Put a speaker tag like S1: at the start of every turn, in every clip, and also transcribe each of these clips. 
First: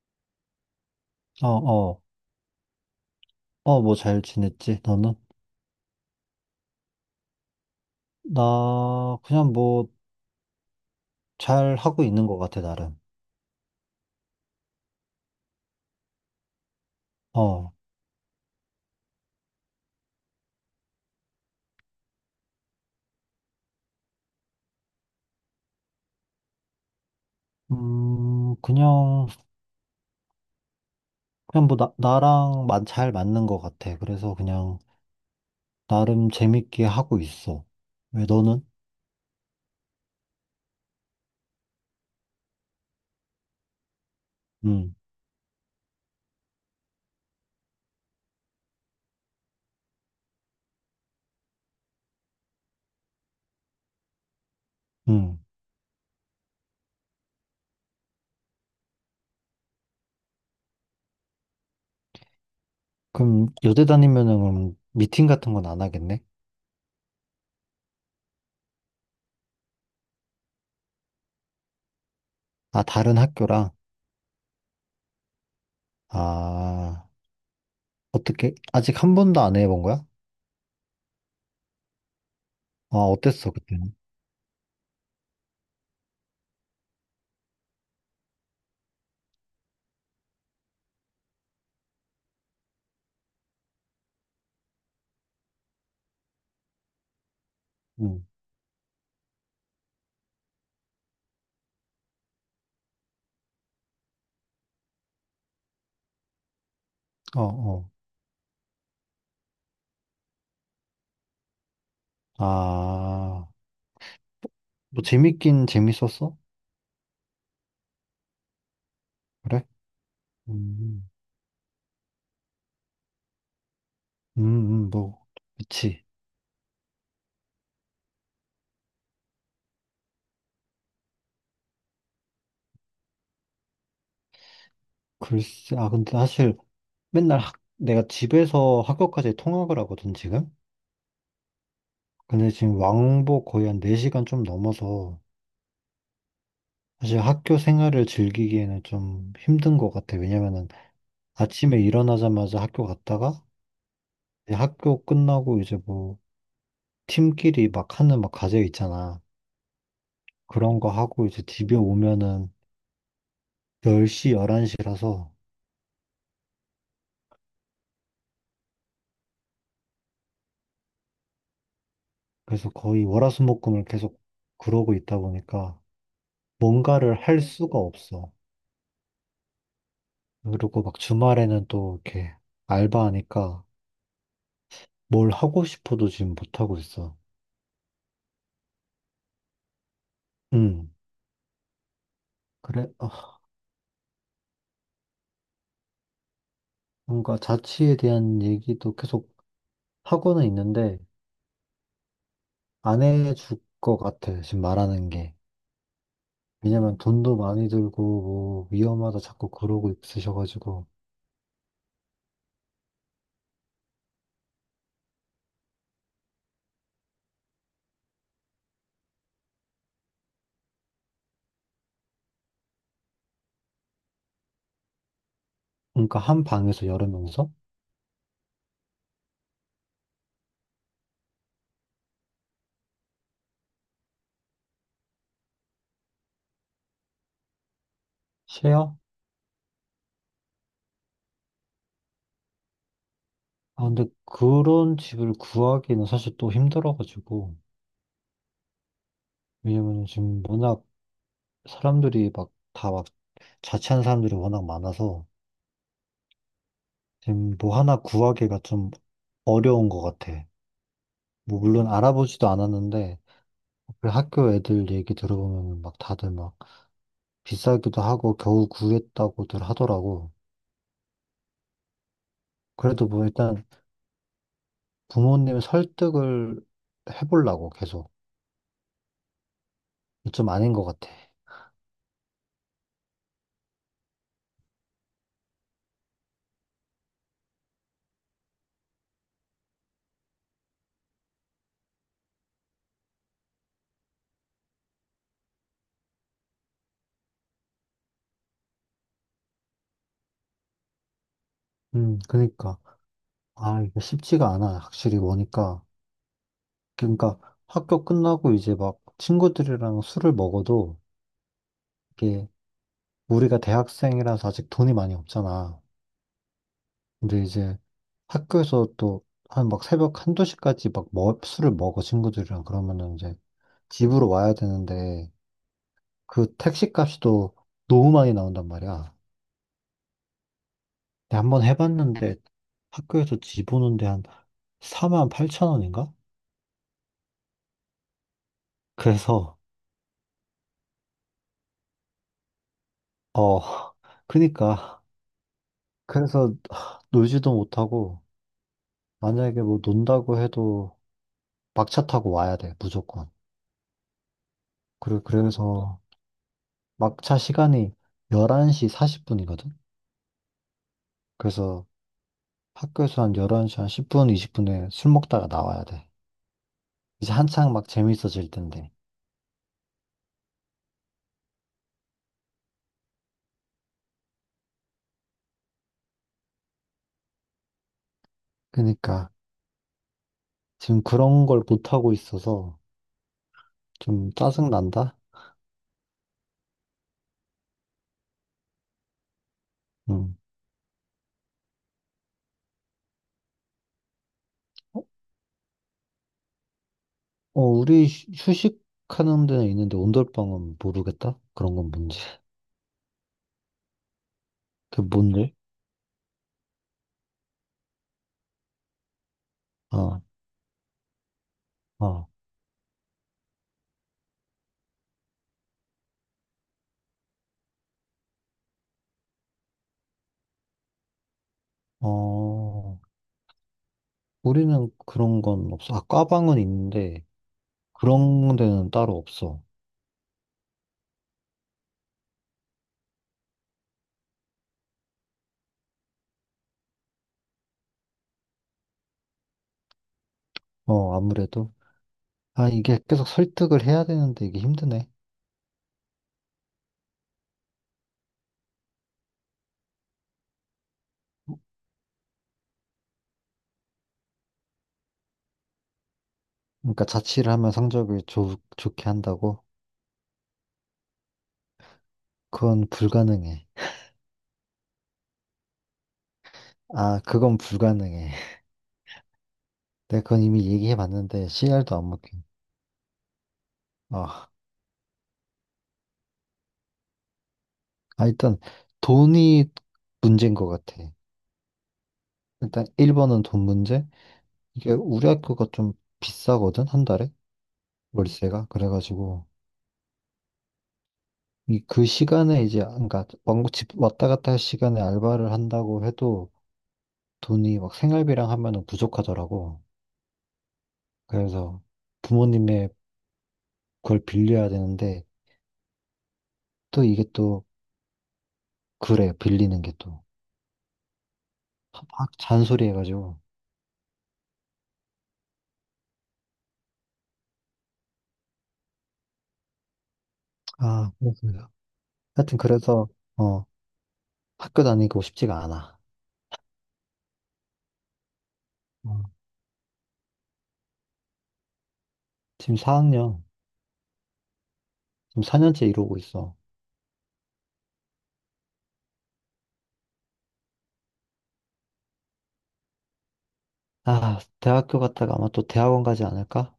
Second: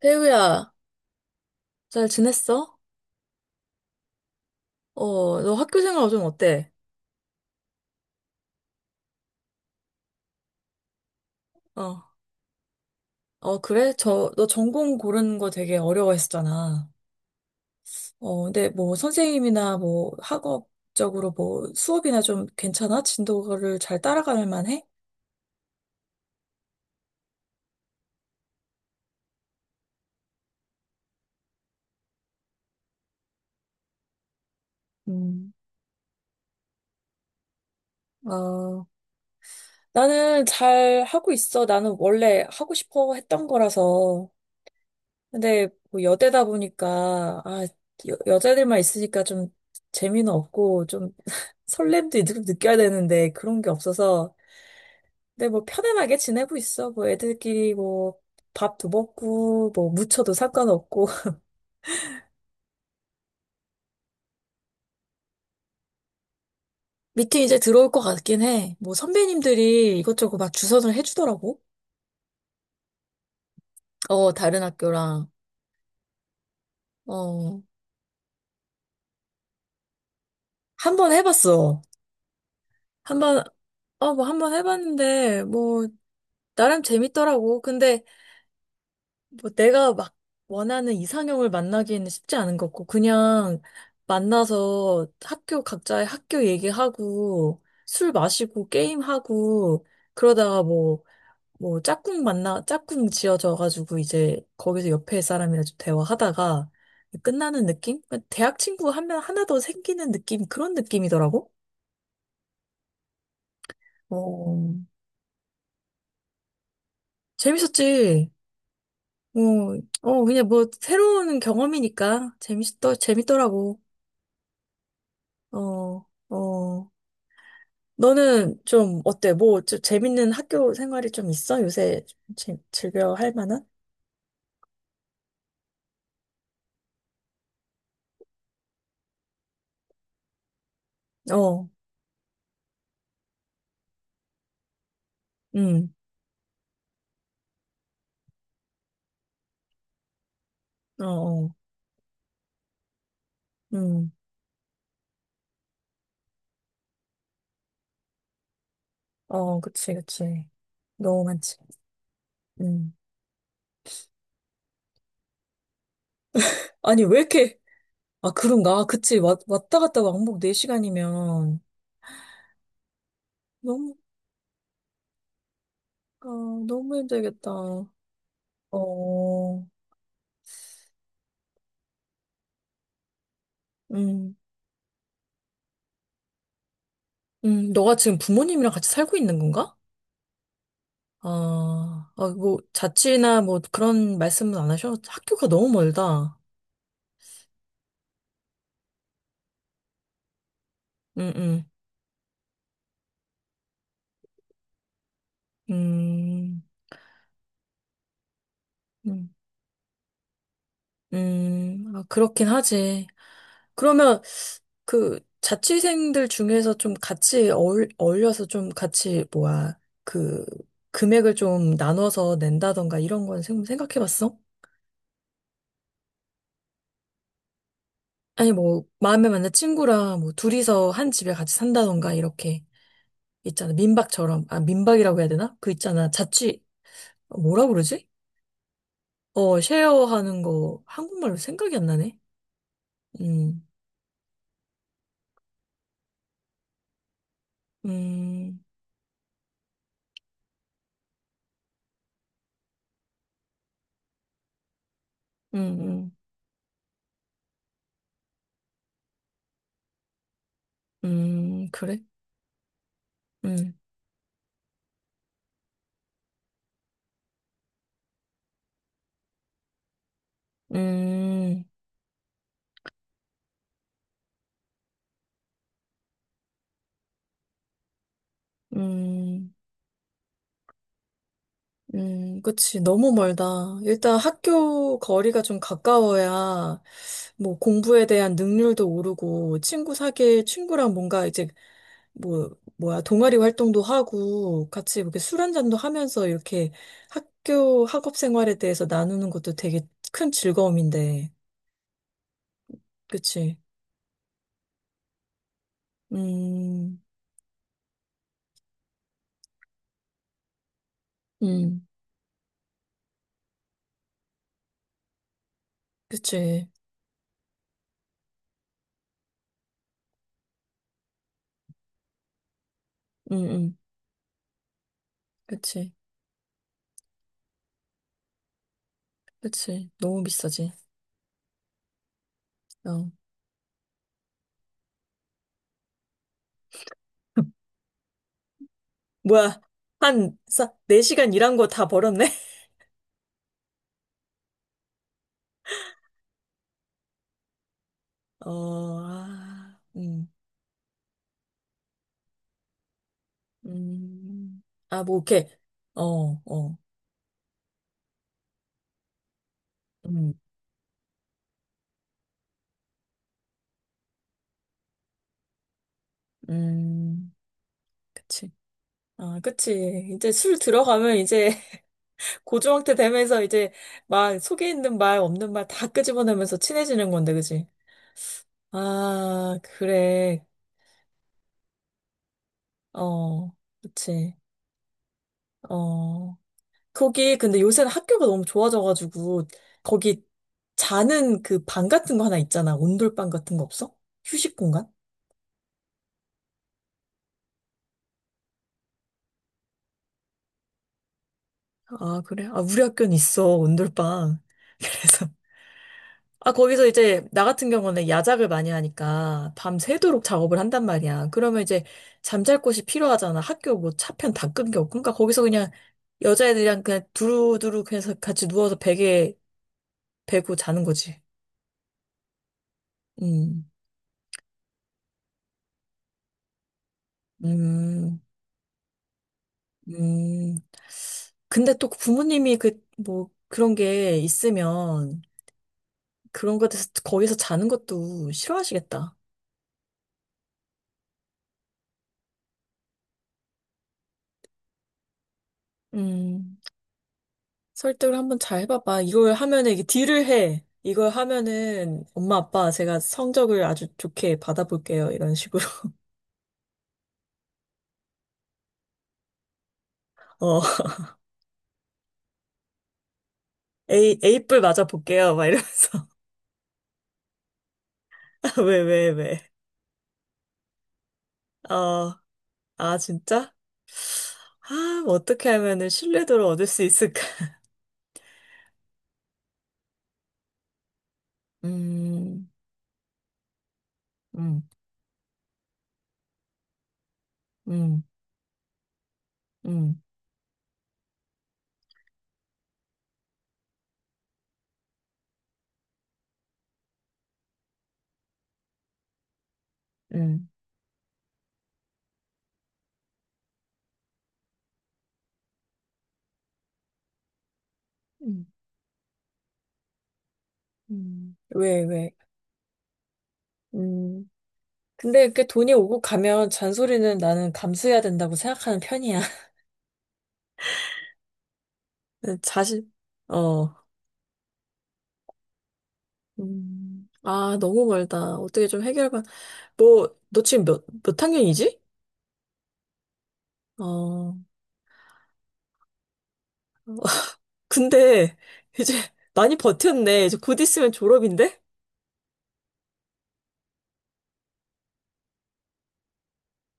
S1: 태우야,
S2: 어, 어,
S1: 잘 지냈어?
S2: 어, 뭐 잘 지냈지, 너는?
S1: 어, 너 학교 생활 요즘 어때?
S2: 나, 그냥 뭐, 잘
S1: 어,
S2: 하고 있는 것 같아, 나름.
S1: 어, 그래? 저, 너 전공 고르는 거 되게 어려워했었잖아.
S2: 어,
S1: 어, 근데 뭐 선생님이나 뭐 학업적으로 뭐 수업이나 좀 괜찮아? 진도를 잘 따라갈 만해?
S2: 음, 그냥, 그냥 뭐, 나랑 잘 맞는 것 같아. 그래서 그냥,
S1: 음,
S2: 나름 재밌게 하고 있어. 왜 너는?
S1: 어, 나는 잘 하고 있어. 나는 원래 하고 싶어 했던 거라서.
S2: 응,
S1: 근데 뭐 여대다 보니까 아 여자들만 있으니까 좀 재미는 없고 좀 설렘도 좀 느껴야 되는데 그런 게 없어서
S2: 응.
S1: 근데 뭐 편안하게 지내고 있어 뭐 애들끼리 뭐 밥도 먹고 뭐 무쳐도 상관없고
S2: 그럼, 여대 다니면은, 그럼 미팅 같은 건 안 하겠네?
S1: 미팅 이제 들어올 것 같긴 해 뭐 선배님들이 이것저것 막 주선을 해주더라고
S2: 아, 다른 학교랑?
S1: 어 다른 학교랑
S2: 아,
S1: 어
S2: 어떻게, 아직 한 번도 안 해본 거야?
S1: 한 번 해봤어
S2: 아,
S1: 한 번
S2: 어땠어, 그때는?
S1: 어 뭐 한 번 해봤는데 뭐 나름 재밌더라고 근데 뭐 내가 막 원하는 이상형을 만나기에는 쉽지 않은 것 같고, 그냥 만나서 학교 각자의 학교 얘기하고, 술
S2: 응,
S1: 마시고, 게임하고, 그러다가 뭐, 뭐 짝꿍 지어져가지고 이제 거기서 옆에 사람이랑 좀 대화하다가
S2: 어,
S1: 끝나는
S2: 어.
S1: 느낌? 대학 친구 한 명 하나 더 생기는 느낌, 그런 느낌이더라고?
S2: 아,
S1: 어,
S2: 뭐 재밌긴 재밌었어?
S1: 재밌었지. 어,
S2: 그래?
S1: 어, 그냥 뭐
S2: 음,
S1: 새로운 경험이니까 재밌더라고.
S2: 음, 뭐, 그치.
S1: 어, 어. 너는 좀 어때? 뭐, 좀 재밌는 학교 생활이 좀 있어? 요새 좀 즐겨 할 만한?
S2: 글쎄, 아, 근데 사실 맨날 내가 집에서 학교까지 통학을 하거든, 지금?
S1: 어,
S2: 근데 지금 왕복 거의 한 4시간 좀 넘어서
S1: 음,
S2: 사실 학교 생활을 즐기기에는 좀 힘든 것 같아. 왜냐면은
S1: 어, 어,
S2: 아침에 일어나자마자 학교 갔다가
S1: 음,
S2: 이제 학교 끝나고 이제 뭐 팀끼리 막 하는 막 과제 있잖아.
S1: 어, 그치, 그치.
S2: 그런 거
S1: 너무
S2: 하고 이제
S1: 많지.
S2: 집에 오면은
S1: 음.
S2: 10시, 11시라서
S1: 아니, 왜 이렇게, 아, 그런가? 그치. 왔다 갔다 왕복 4시간이면
S2: 그래서 거의 월화수목금을
S1: 너무,
S2: 계속 그러고 있다 보니까
S1: 아, 너무
S2: 뭔가를 할 수가
S1: 힘들겠다.
S2: 없어.
S1: 어,
S2: 그리고 막 주말에는 또 이렇게 알바하니까
S1: 음,
S2: 뭘 하고 싶어도 지금 못하고 있어.
S1: 너가 지금 부모님이랑 같이 살고 있는 건가?
S2: 음,
S1: 아, 아, 뭐,
S2: 그래. 아,
S1: 자취나 뭐 그런 말씀은 안 하셔? 학교가 너무 멀다.
S2: 뭔가 자취에 대한 얘기도 계속 하고는 있는데
S1: 응, 응.
S2: 안 해줄 것 같아. 지금 말하는 게.
S1: 음,
S2: 왜냐면 돈도 많이 들고 뭐 위험하다
S1: 음,
S2: 자꾸 그러고 있으셔가지고.
S1: 아, 그렇긴 하지. 그러면 그 자취생들 중에서 좀 같이 어울려서 좀 같이, 뭐야, 그 금액을 좀 나눠서 낸다던가 이런 건 생각해 봤어?
S2: 그러니까 한 방에서 여러 명이서
S1: 아니, 뭐, 마음에 맞는 친구랑 뭐 둘이서 한 집에 같이 산다던가 이렇게 있잖아. 민박처럼. 아, 민박이라고 해야 되나? 그 있잖아. 자취, 뭐라 그러지?
S2: 쉐어?
S1: 어, 쉐어하는 거 한국말로 생각이 안 나네. 음,
S2: 아, 근데 그런 집을 구하기는 사실 또 힘들어가지고.
S1: 음,
S2: 왜냐면 지금 워낙 사람들이 막 다 막 자취한 사람들이 워낙 많아서
S1: 음, 음,
S2: 지금 뭐 하나 구하기가 좀 어려운 것 같아. 뭐 물론
S1: 그래?
S2: 알아보지도 않았는데
S1: 음,
S2: 그 학교 애들 얘기 들어보면 막 다들 막 비싸기도 하고 겨우 구했다고들 하더라고.
S1: 음,
S2: 그래도 뭐 일단 부모님 설득을 해보려고 계속
S1: 음,
S2: 좀 아닌 것 같아.
S1: 그치. 너무 멀다. 일단 학교 거리가 좀 가까워야 뭐 공부에 대한 능률도 오르고 친구 사귈 친구랑 뭔가 이제 뭐 뭐야 동아리 활동도 하고 같이 이렇게 술 한 잔도 하면서 이렇게 학교 학업 생활에 대해서 나누는 것도 되게 큰 즐거움인데.
S2: 그러니까.
S1: 그치?
S2: 아, 이게 쉽지가 않아 확실히 보니까.
S1: 음,
S2: 그러니까 학교 끝나고 이제 막 친구들이랑 술을 먹어도
S1: 음,
S2: 이게 우리가 대학생이라서 아직 돈이 많이 없잖아.
S1: 그치.
S2: 근데 이제 학교에서 또 한 막 새벽 한두 시까지 막 뭐, 술을 먹어 친구들이랑 그러면은 이제
S1: 음, 음,
S2: 집으로 와야 되는데
S1: 그치.
S2: 그 택시 값이도 너무 많이 나온단 말이야.
S1: 그치. 너무 비싸지.
S2: 근데 한번 해봤는데
S1: 어.
S2: 학교에서 집 오는데 한 4만 8천 원인가? 그래서
S1: 뭐야. 한, 싸, 4시간 일한 거 다 벌었네?
S2: 어 그니까. 그래서 하, 놀지도 못하고
S1: 어,
S2: 만약에 뭐
S1: 아,
S2: 논다고 해도 막차 타고 와야 돼 무조건.
S1: 음. 아, 뭐,
S2: 그래,
S1: 이렇게.
S2: 그래서
S1: 어, 어,
S2: 막차 시간이 11시 40분이거든?
S1: 음,
S2: 그래서 학교에서 한 11시 한 10분, 20분에 술 먹다가 나와야 돼. 이제
S1: 음.
S2: 한창 막
S1: 그치.
S2: 재밌어질 텐데.
S1: 아, 그치. 이제 술 들어가면 이제 고주망태 되면서 이제 막 속에 있는 말, 없는 말 다 끄집어내면서 친해지는 건데, 그치?
S2: 그러니까
S1: 아, 그래.
S2: 지금 그런 걸 못하고 있어서
S1: 어,
S2: 좀
S1: 그치.
S2: 짜증난다?
S1: 어, 거기 근데 요새는 학교가 너무 좋아져가지고 거기
S2: 응.
S1: 자는 그 방 같은 거 하나 있잖아. 온돌방 같은 거 없어? 휴식 공간?
S2: 어, 어, 우리 휴식하는 데는 있는데 온돌방은 모르겠다? 그런 건 뭔지.
S1: 아, 그래? 아, 우리 학교는 있어, 온돌방.
S2: 그
S1: 그래서.
S2: 뭔데?
S1: 아, 거기서 이제 나 같은 경우는 야작을 많이 하니까
S2: 어,
S1: 밤새도록 작업을 한단 말이야. 그러면 이제
S2: 어,
S1: 잠잘 곳이 필요하잖아. 학교 뭐 차편 다 끊겨. 그러니까 거기서 그냥 여자애들이랑 그냥 두루두루 그냥 같이 누워서 베개 베고 자는 거지.
S2: 어.
S1: 음.
S2: 우리는 그런 건 없어. 아, 과방은 있는데
S1: 음.
S2: 그런 데는 따로 없어.
S1: 음. 근데 또 부모님이 그, 뭐, 그런 게 있으면 그런 것에서 거기서 자는 것도 싫어하시겠다.
S2: 어, 아무래도. 아, 이게 계속 설득을 해야 되는데 이게 힘드네.
S1: 음. 설득을 한번 잘 해봐봐. 이걸 하면은 이게 딜을 해. 이걸 하면은 엄마 아빠 제가 성적을 아주 좋게 받아볼게요. 이런 식으로.
S2: 그러니까 자취를 하면 성적을 좋게 한다고?
S1: 어.
S2: 그건 불가능해.
S1: A, A뿔 맞아볼게요. 막 이러면서.
S2: 아, 그건 불가능해.
S1: 왜, 왜, 왜.
S2: 내가 그건 이미 얘기해 봤는데 CR도 안
S1: 어.
S2: 먹혀.
S1: 아, 진짜?
S2: 아,
S1: 아, 뭐 어떻게 하면은 신뢰도를 얻을 수 있을까?
S2: 아, 일단 돈이 문제인 것 같아.
S1: 음,
S2: 일단 1번은 돈 문제.
S1: 음,
S2: 이게 우리 학교가 좀 비싸거든, 한 달에?
S1: 음,
S2: 월세가. 그래가지고.
S1: 음,
S2: 이 그 시간에 이제 그러니까 왕복 집 왔다 갔다 할 시간에 알바를 한다고 해도 돈이 막 생활비랑 하면은 부족하더라고.
S1: 음.
S2: 그래서 부모님의 그걸 빌려야 되는데 또 이게 또
S1: 음,
S2: 그래 빌리는 게 또
S1: 왜, 왜.
S2: 막 잔소리 해가지고.
S1: 음. 근데 이렇게 돈이 오고 가면 잔소리는 나는 감수해야 된다고 생각하는 편이야.
S2: 아, 그렇습니다. 하여튼
S1: 자신,
S2: 그래서 어
S1: 어.
S2: 학교 다니고 싶지가 않아.
S1: 음. 아, 너무 멀다. 어떻게 좀
S2: 어,
S1: 해결만. 뭐, 너 지금 몇 학년이지?
S2: 지금 4학년.
S1: 어.
S2: 지금 4년째 이러고 있어.
S1: 근데 이제 많이 버텼네. 이제 곧 있으면 졸업인데?
S2: 아, 대학교 갔다가 아마 또 대학원 가지 않을까?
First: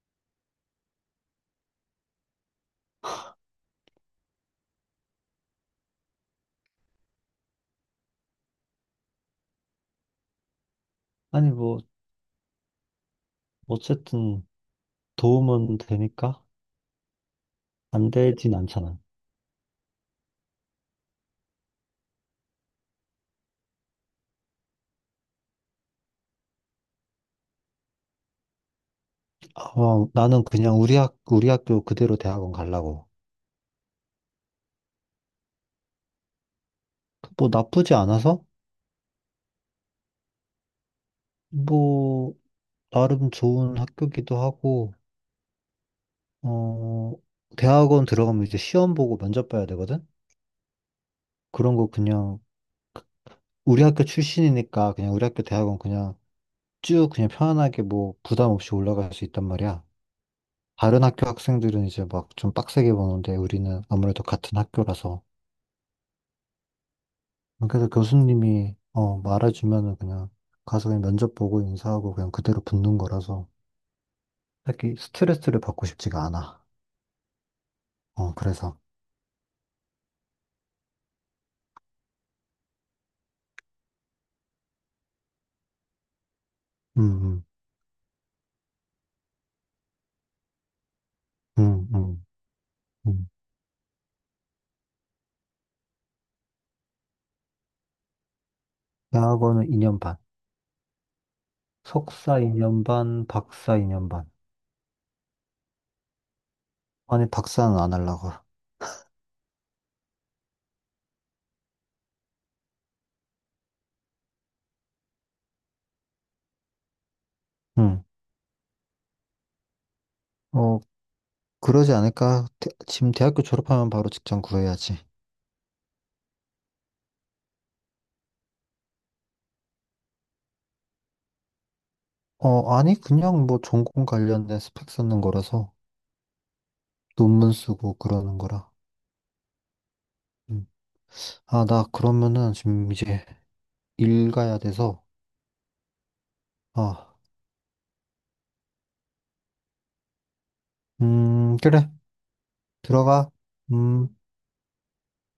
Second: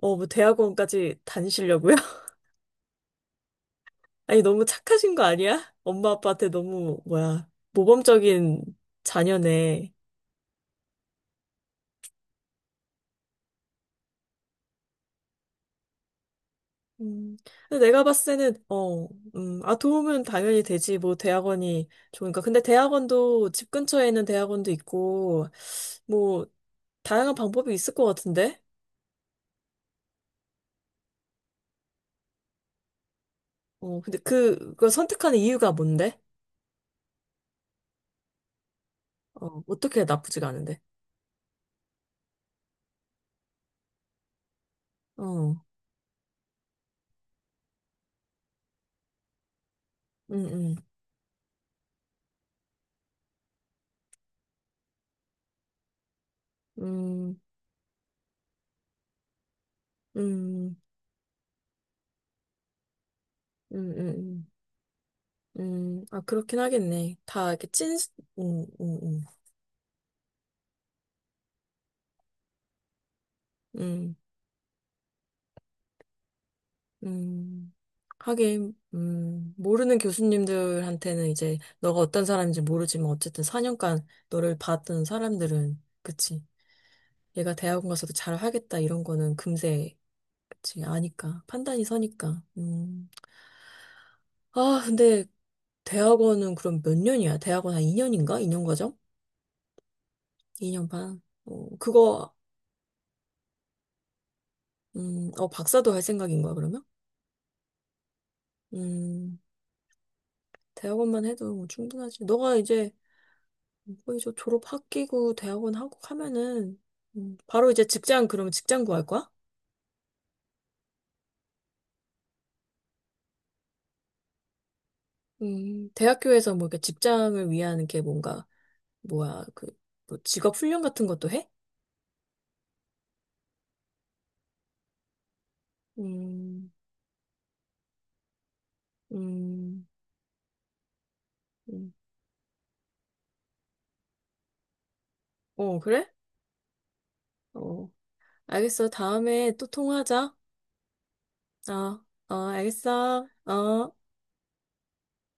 S1: 어, 뭐 대학원까지 다니시려고요? 아니, 너무 착하신 거 아니야? 엄마 아빠한테 너무, 뭐야, 모범적인 자녀네.
S2: 아니, 뭐 어쨌든 도움은 되니까
S1: 음, 근데 내가
S2: 안
S1: 봤을
S2: 되진
S1: 때는,
S2: 않잖아.
S1: 어, 아, 도움은 당연히 되지. 뭐, 대학원이 좋으니까. 근데 대학원도, 집 근처에 있는 대학원도 있고, 뭐, 다양한 방법이 있을 것 같은데?
S2: 어, 나는 그냥 우리 학교 그대로 대학원 가려고.
S1: 어, 근데 그걸 선택하는 이유가 뭔데?
S2: 뭐 나쁘지 않아서
S1: 어, 어떻게 나쁘지가 않은데?
S2: 뭐 나름 좋은 학교기도 하고,
S1: 어,
S2: 어, 대학원 들어가면 이제 시험 보고 면접 봐야 되거든?
S1: 음, 음,
S2: 그런 거 그냥, 우리 학교 출신이니까 그냥 우리 학교 대학원 그냥 쭉 그냥
S1: 음,
S2: 편안하게 뭐 부담 없이 올라갈 수 있단 말이야.
S1: 음,
S2: 다른 학교 학생들은 이제 막 좀 빡세게 보는데 우리는
S1: 음,
S2: 아무래도
S1: 음,
S2: 같은 학교라서.
S1: 아, 그렇긴 하겠네. 다 이렇게
S2: 그래서
S1: 찐, 음,
S2: 교수님이,
S1: 음, 음,
S2: 말해주면은 그냥 가서 그냥 면접 보고 인사하고 그냥 그대로 붙는 거라서
S1: 음,
S2: 딱히 스트레스를 받고 싶지가 않아.
S1: 음.
S2: 어,
S1: 하긴,
S2: 그래서.
S1: 모르는 교수님들한테는 이제 너가 어떤 사람인지 모르지만 어쨌든 4년간 너를 봤던 사람들은, 그치.
S2: 음, 음,
S1: 얘가 대학원 가서도 잘 하겠다 이런 거는 금세, 그치. 아니까. 판단이
S2: 음, 음.
S1: 서니까. 음.
S2: 음.
S1: 아, 근데 대학원은 그럼 몇 년이야? 대학원 한 2년인가? 2년 과정?
S2: 대학원은 2년 반.
S1: 2년 반. 어, 그거,
S2: 석사 2년 반, 박사 2년 반.
S1: 어, 박사도 할 생각인 거야, 그러면?
S2: 아니, 박사는 안 하려고.
S1: 음, 대학원만 해도 충분하지. 너가 이제 거의 저 졸업 학기고 대학원 하고 하면은 바로 이제
S2: 응.
S1: 직장 그러면 직장 구할 거야?
S2: 어, 그러지 않을까? 지금 대학교 졸업하면 바로 직장 구해야지.
S1: 대학교에서 뭐 이렇게 직장을 위한 게 뭔가 뭐야 그뭐 직업 훈련 같은 것도 해?
S2: 어, 아니, 그냥 뭐 전공 관련된 스펙 쓰는 거라서
S1: 음,
S2: 논문 쓰고 그러는 거라.
S1: 음,
S2: 음. 아, 나
S1: 음.
S2: 그러면은 지금 이제 일 가야 돼서.
S1: 어 그래?
S2: 아,
S1: 어 알겠어 다음에 또 통화하자.
S2: 그래.
S1: 어, 어 알겠어.
S2: 들어가.
S1: 어.
S2: 음.